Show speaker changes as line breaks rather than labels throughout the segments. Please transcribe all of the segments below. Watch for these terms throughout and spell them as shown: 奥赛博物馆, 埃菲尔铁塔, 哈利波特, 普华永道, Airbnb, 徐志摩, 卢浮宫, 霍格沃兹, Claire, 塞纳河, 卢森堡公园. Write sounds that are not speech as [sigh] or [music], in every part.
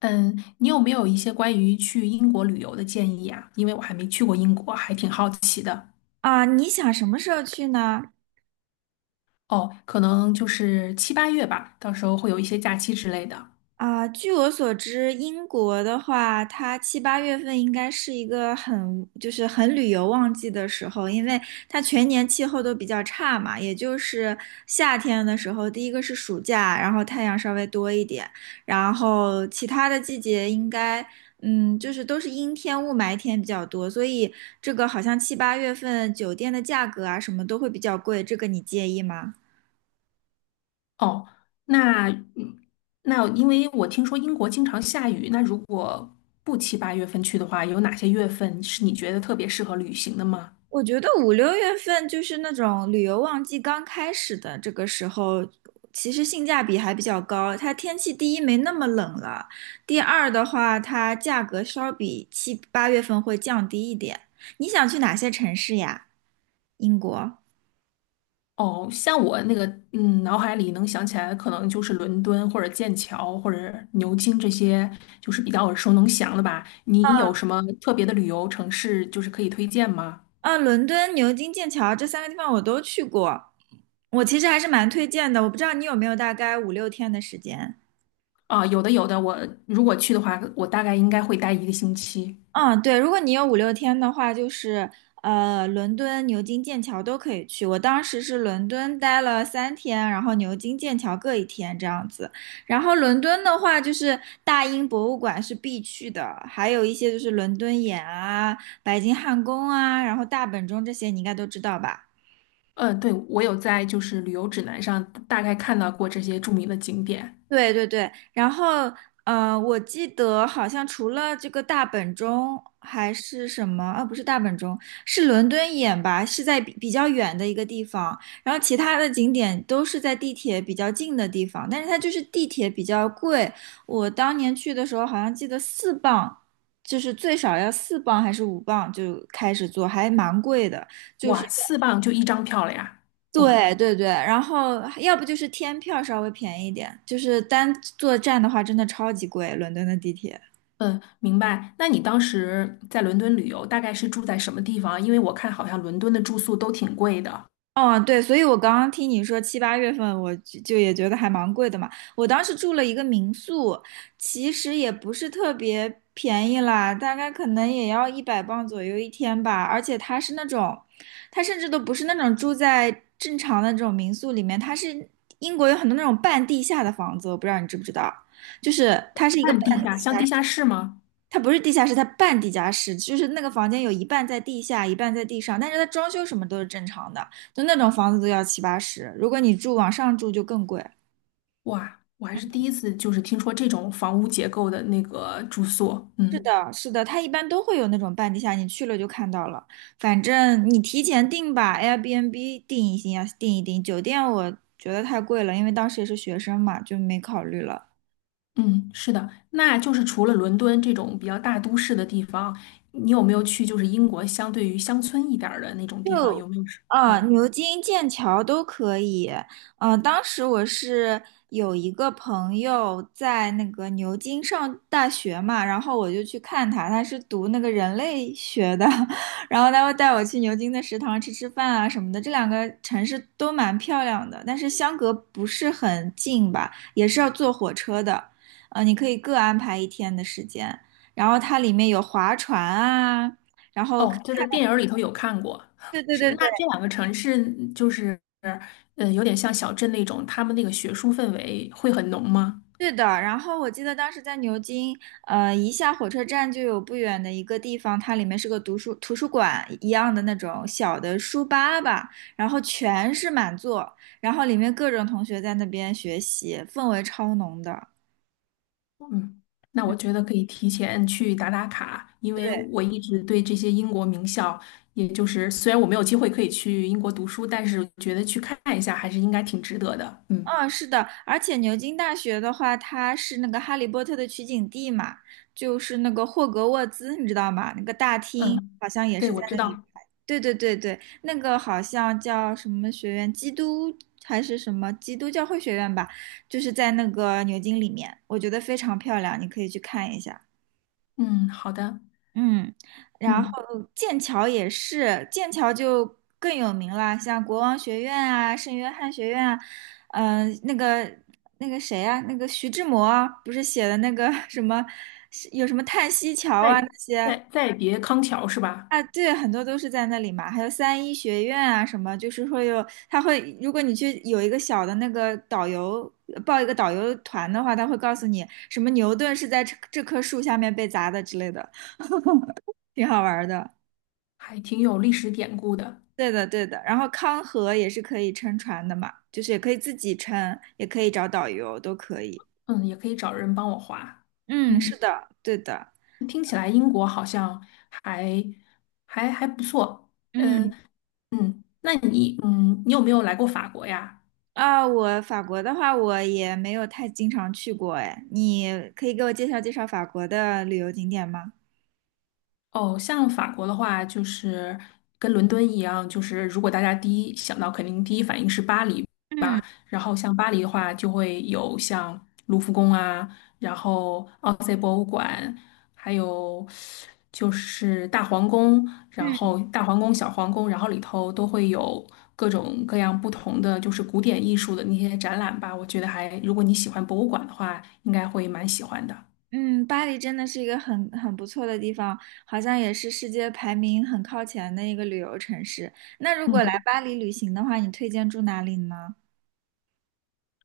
嗯，你有没有一些关于去英国旅游的建议啊？因为我还没去过英国，还挺好奇的。
啊，你想什么时候去呢？
哦，可能七八月吧，到时候会有一些假期之类的。
啊，据我所知，英国的话，它七八月份应该是一个就是很旅游旺季的时候，因为它全年气候都比较差嘛，也就是夏天的时候，第一个是暑假，然后太阳稍微多一点，然后其他的季节应该，就是都是阴天、雾霾天比较多，所以这个好像七八月份酒店的价格啊什么都会比较贵，这个你介意吗？
哦，那因为我听说英国经常下雨，那如果不七八月份去的话，有哪些月份是你觉得特别适合旅行的吗？
我觉得五六月份就是那种旅游旺季刚开始的这个时候，其实性价比还比较高。它天气第一没那么冷了，第二的话，它价格稍比七八月份会降低一点。你想去哪些城市呀？英国？
哦，像我脑海里能想起来的，可能就是伦敦或者剑桥或者牛津这些，就是比较耳熟能详的吧。你有什么特别的旅游城市，就是可以推荐吗？
啊，伦敦、牛津、剑桥这三个地方我都去过，我其实还是蛮推荐的。我不知道你有没有大概五六天的时间。
啊，有的，有的。我如果去的话，我大概应该会待一个星期。
嗯，对，如果你有五六天的话，就是伦敦、牛津、剑桥都可以去。我当时是伦敦待了3天，然后牛津、剑桥各一天这样子。然后伦敦的话，就是大英博物馆是必去的，还有一些就是伦敦眼啊、白金汉宫啊，然后大本钟这些你应该都知道吧。
嗯，对，我有在旅游指南上大概看到过这些著名的景点。
对对对，然后我记得好像除了这个大本钟还是什么啊？不是大本钟，是伦敦眼吧？是在比较远的一个地方，然后其他的景点都是在地铁比较近的地方，但是它就是地铁比较贵。我当年去的时候好像记得四磅，就是最少要四磅还是5磅就开始坐，还蛮贵的。
哇，四磅就一张票了呀！哦。
对对对，然后要不就是天票稍微便宜一点，就是单坐站的话真的超级贵，伦敦的地铁。
嗯，明白。那你当时在伦敦旅游，大概是住在什么地方？因为我看好像伦敦的住宿都挺贵的。
哦，对，所以我刚刚听你说七八月份，我就也觉得还蛮贵的嘛。我当时住了一个民宿，其实也不是特别便宜啦，大概可能也要100磅左右一天吧。而且它是那种，它甚至都不是那种住在正常的这种民宿里面，它是英国有很多那种半地下的房子，我不知道你知不知道，就是它是一个半
半地下，像地下室吗？
它不是地下室，它半地下室，就是那个房间有一半在地下，一半在地上，但是它装修什么都是正常的，就那种房子都要七八十，如果你住往上住就更贵。
哇，我还是第一次听说这种房屋结构的那个住宿。
是
嗯
的，是的，它一般都会有那种半地下，你去了就看到了。反正你提前订吧，Airbnb 订一定要订一订。酒店我觉得太贵了，因为当时也是学生嘛，就没考虑了。
嗯，是的。那就是除了伦敦这种比较大都市的地方，你有没有去就是英国相对于乡村一点儿的那种地方？有
就
没有是
啊，
嗯。
牛津、剑桥都可以。嗯，当时我是有一个朋友在那个牛津上大学嘛，然后我就去看他，他是读那个人类学的，[laughs] 然后他会带我去牛津的食堂吃吃饭啊什么的。这两个城市都蛮漂亮的，但是相隔不是很近吧，也是要坐火车的。你可以各安排一天的时间，然后它里面有划船啊。然后看，
哦，就在电影儿里头有看过，
对对对对，
这两个城市就是，呃，有点像小镇那种，他们那个学术氛围会很浓吗？
对的，然后我记得当时在牛津，一下火车站就有不远的一个地方，它里面是个读书图书馆一样的那种小的书吧，然后全是满座，然后里面各种同学在那边学习，氛围超浓的。
嗯，那我觉得可以提前去打打卡，因为
对，
我一直对这些英国名校，也就是虽然我没有机会可以去英国读书，但是觉得去看一下还是应该挺值得的。嗯
嗯，是的，而且牛津大学的话，它是那个《哈利波特》的取景地嘛，就是那个霍格沃兹，你知道吗？那个大厅
嗯，
好像也
对，
是在
我知
那里
道。
拍。对对对对，那个好像叫什么学院，基督还是什么基督教会学院吧，就是在那个牛津里面，我觉得非常漂亮，你可以去看一下。
嗯，好的。
嗯，然
嗯，
后剑桥也是，剑桥就更有名了，像国王学院啊、圣约翰学院啊，嗯、那个那个谁啊，那个徐志摩啊不是写的那个 [laughs] 什么，是有什么叹息桥啊，
再再别康桥是吧？
啊，对，很多都是在那里嘛，还有三一学院啊什么，就是会有，他会，如果你去有一个小的那个导游，报一个导游团的话，他会告诉你什么牛顿是在这棵树下面被砸的之类的，挺好玩儿的。
还挺有历史典故的。
对的，对的。然后康河也是可以撑船的嘛，就是也可以自己撑，也可以找导游，都可以。
嗯，也可以找人帮我划。
嗯，是
嗯，
的，对的。
听起来英国好像还还不错。呃，
嗯，
那你你有没有来过法国呀？
啊，我法国的话，我也没有太经常去过，哎，你可以给我介绍介绍法国的旅游景点吗？
哦，像法国的话，就是跟伦敦一样，就是如果大家第一想到，肯定第一反应是巴黎。
嗯
然后像巴黎的话，就会有像卢浮宫啊，然后奥赛博物馆，还有就是大皇宫，然
嗯
后大皇宫、小皇宫，然后里头都会有各种各样不同的就是古典艺术的那些展览吧。我觉得还，如果你喜欢博物馆的话，应该会蛮喜欢的。
嗯，巴黎真的是一个很不错的地方，好像也是世界排名很靠前的一个旅游城市。那如果来
嗯。
巴黎旅行的话，你推荐住哪里呢？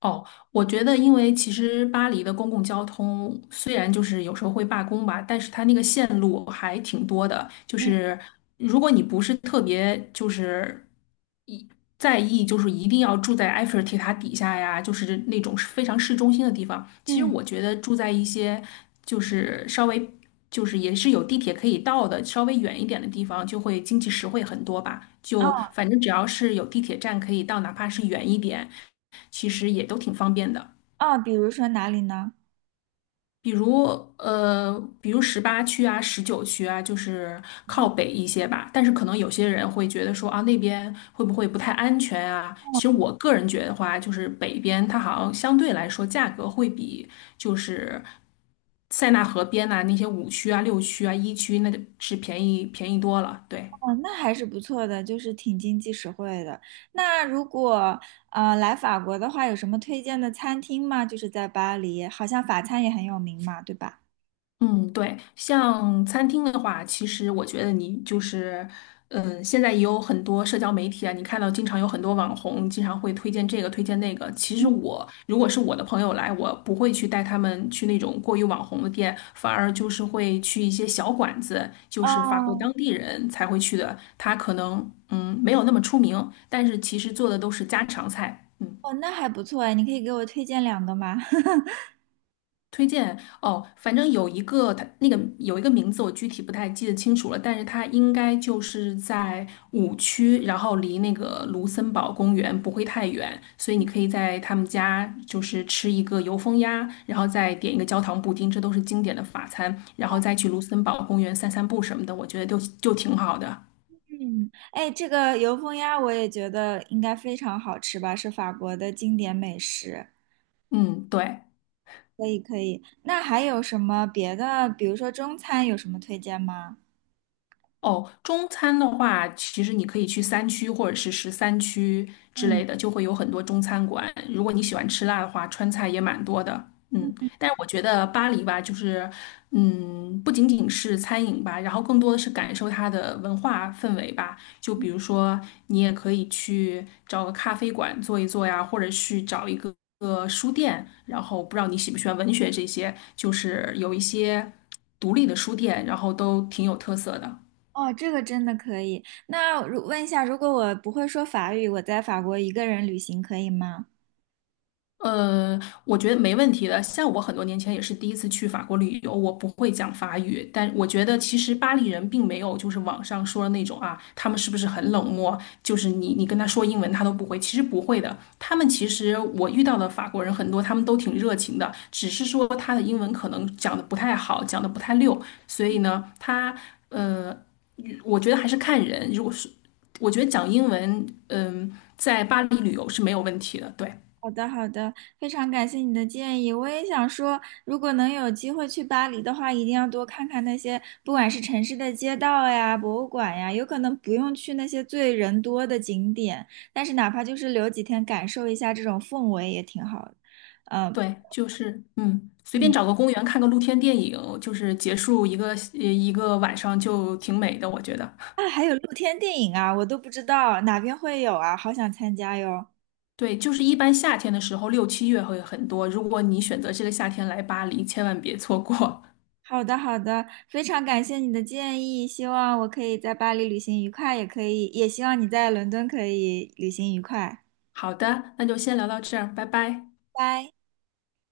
哦，我觉得，因为其实巴黎的公共交通虽然就是有时候会罢工吧，但是它那个线路还挺多的。就
嗯
是如果你不是特别在意，就是一定要住在埃菲尔铁塔底下呀，就是那种非常市中心的地方，其实
嗯，
我觉得住在一些稍微也是有地铁可以到的，稍微远一点的地方，就会经济实惠很多吧。就
哦
反正只要是有地铁站可以到，哪怕是远一点，其实也都挺方便的。
哦，比如说哪里呢？
比如呃，比如十八区啊、十九区啊，就是靠北一些吧。但是可能有些人会觉得说啊，那边会不会不太安全啊？其实我个人觉得话，就是北边它好像相对来说价格会比就是塞纳河边呐、那些五区啊、六区啊、一区那个是便宜多了。对，
哦，那还是不错的，就是挺经济实惠的。那如果来法国的话，有什么推荐的餐厅吗？就是在巴黎，好像法餐也很有名嘛，对吧？
嗯，对，像餐厅的话，其实我觉得你就是，嗯，现在也有很多社交媒体啊，你看到经常有很多网红经常会推荐这个推荐那个。其实我如果是我的朋友来，我不会去带他们去那种过于网红的店，反而就是会去一些小馆子，就是法国
哦，
当地人才会去的，他可能没有那么出名，但是其实做的都是家常菜。嗯。
哦，那还不错哎，你可以给我推荐两个吗？[laughs]
推荐哦，反正有一个它那个有一个名字，我具体不太记得清楚了，但是它应该就是在五区，然后离那个卢森堡公园不会太远，所以你可以在他们家就是吃一个油封鸭，然后再点一个焦糖布丁，这都是经典的法餐，然后再去卢森堡公园散散步什么的，我觉得就挺好的。
嗯，哎，这个油封鸭我也觉得应该非常好吃吧，是法国的经典美食。
嗯，对。
可以可以，那还有什么别的？比如说中餐有什么推荐吗？
哦，中餐的话，其实你可以去三区或者是十三区之
嗯。
类的，就会有很多中餐馆。如果你喜欢吃辣的话，川菜也蛮多的。嗯，但是我觉得巴黎吧，就是，嗯，不仅仅是餐饮吧，然后更多的是感受它的文化氛围吧。就比如说，你也可以去找个咖啡馆坐一坐呀，或者去找个书店。然后不知道你喜不喜欢文学这些，就是有一些独立的书店，然后都挺有特色的。
哦，这个真的可以。那问一下，如果我不会说法语，我在法国一个人旅行可以吗？
呃，我觉得没问题的。像我很多年前也是第一次去法国旅游，我不会讲法语，但我觉得其实巴黎人并没有就是网上说的那种啊，他们是不是很冷漠？就是你跟他说英文他都不会，其实不会的。他们其实我遇到的法国人很多，他们都挺热情的，只是说他的英文可能讲的不太好，讲的不太溜，所以呢，呃，我觉得还是看人。如果是我觉得讲英文，在巴黎旅游是没有问题的，对。
好的，好的，非常感谢你的建议。我也想说，如果能有机会去巴黎的话，一定要多看看那些，不管是城市的街道呀、博物馆呀，有可能不用去那些最人多的景点，但是哪怕就是留几天感受一下这种氛围也挺好的。嗯、
对，就是嗯，随便
嗯，
找个公园看个露天电影，就是结束一个晚上就挺美的，我觉得。
啊，还有露天电影啊，我都不知道哪边会有啊，好想参加哟。
对，就是一般夏天的时候，六七月会很多。如果你选择这个夏天来巴黎，千万别错过。
好的，好的，非常感谢你的建议，希望我可以在巴黎旅行愉快，也可以，也希望你在伦敦可以旅行愉快。
[laughs] 好的，那就先聊到这儿，拜拜。
拜。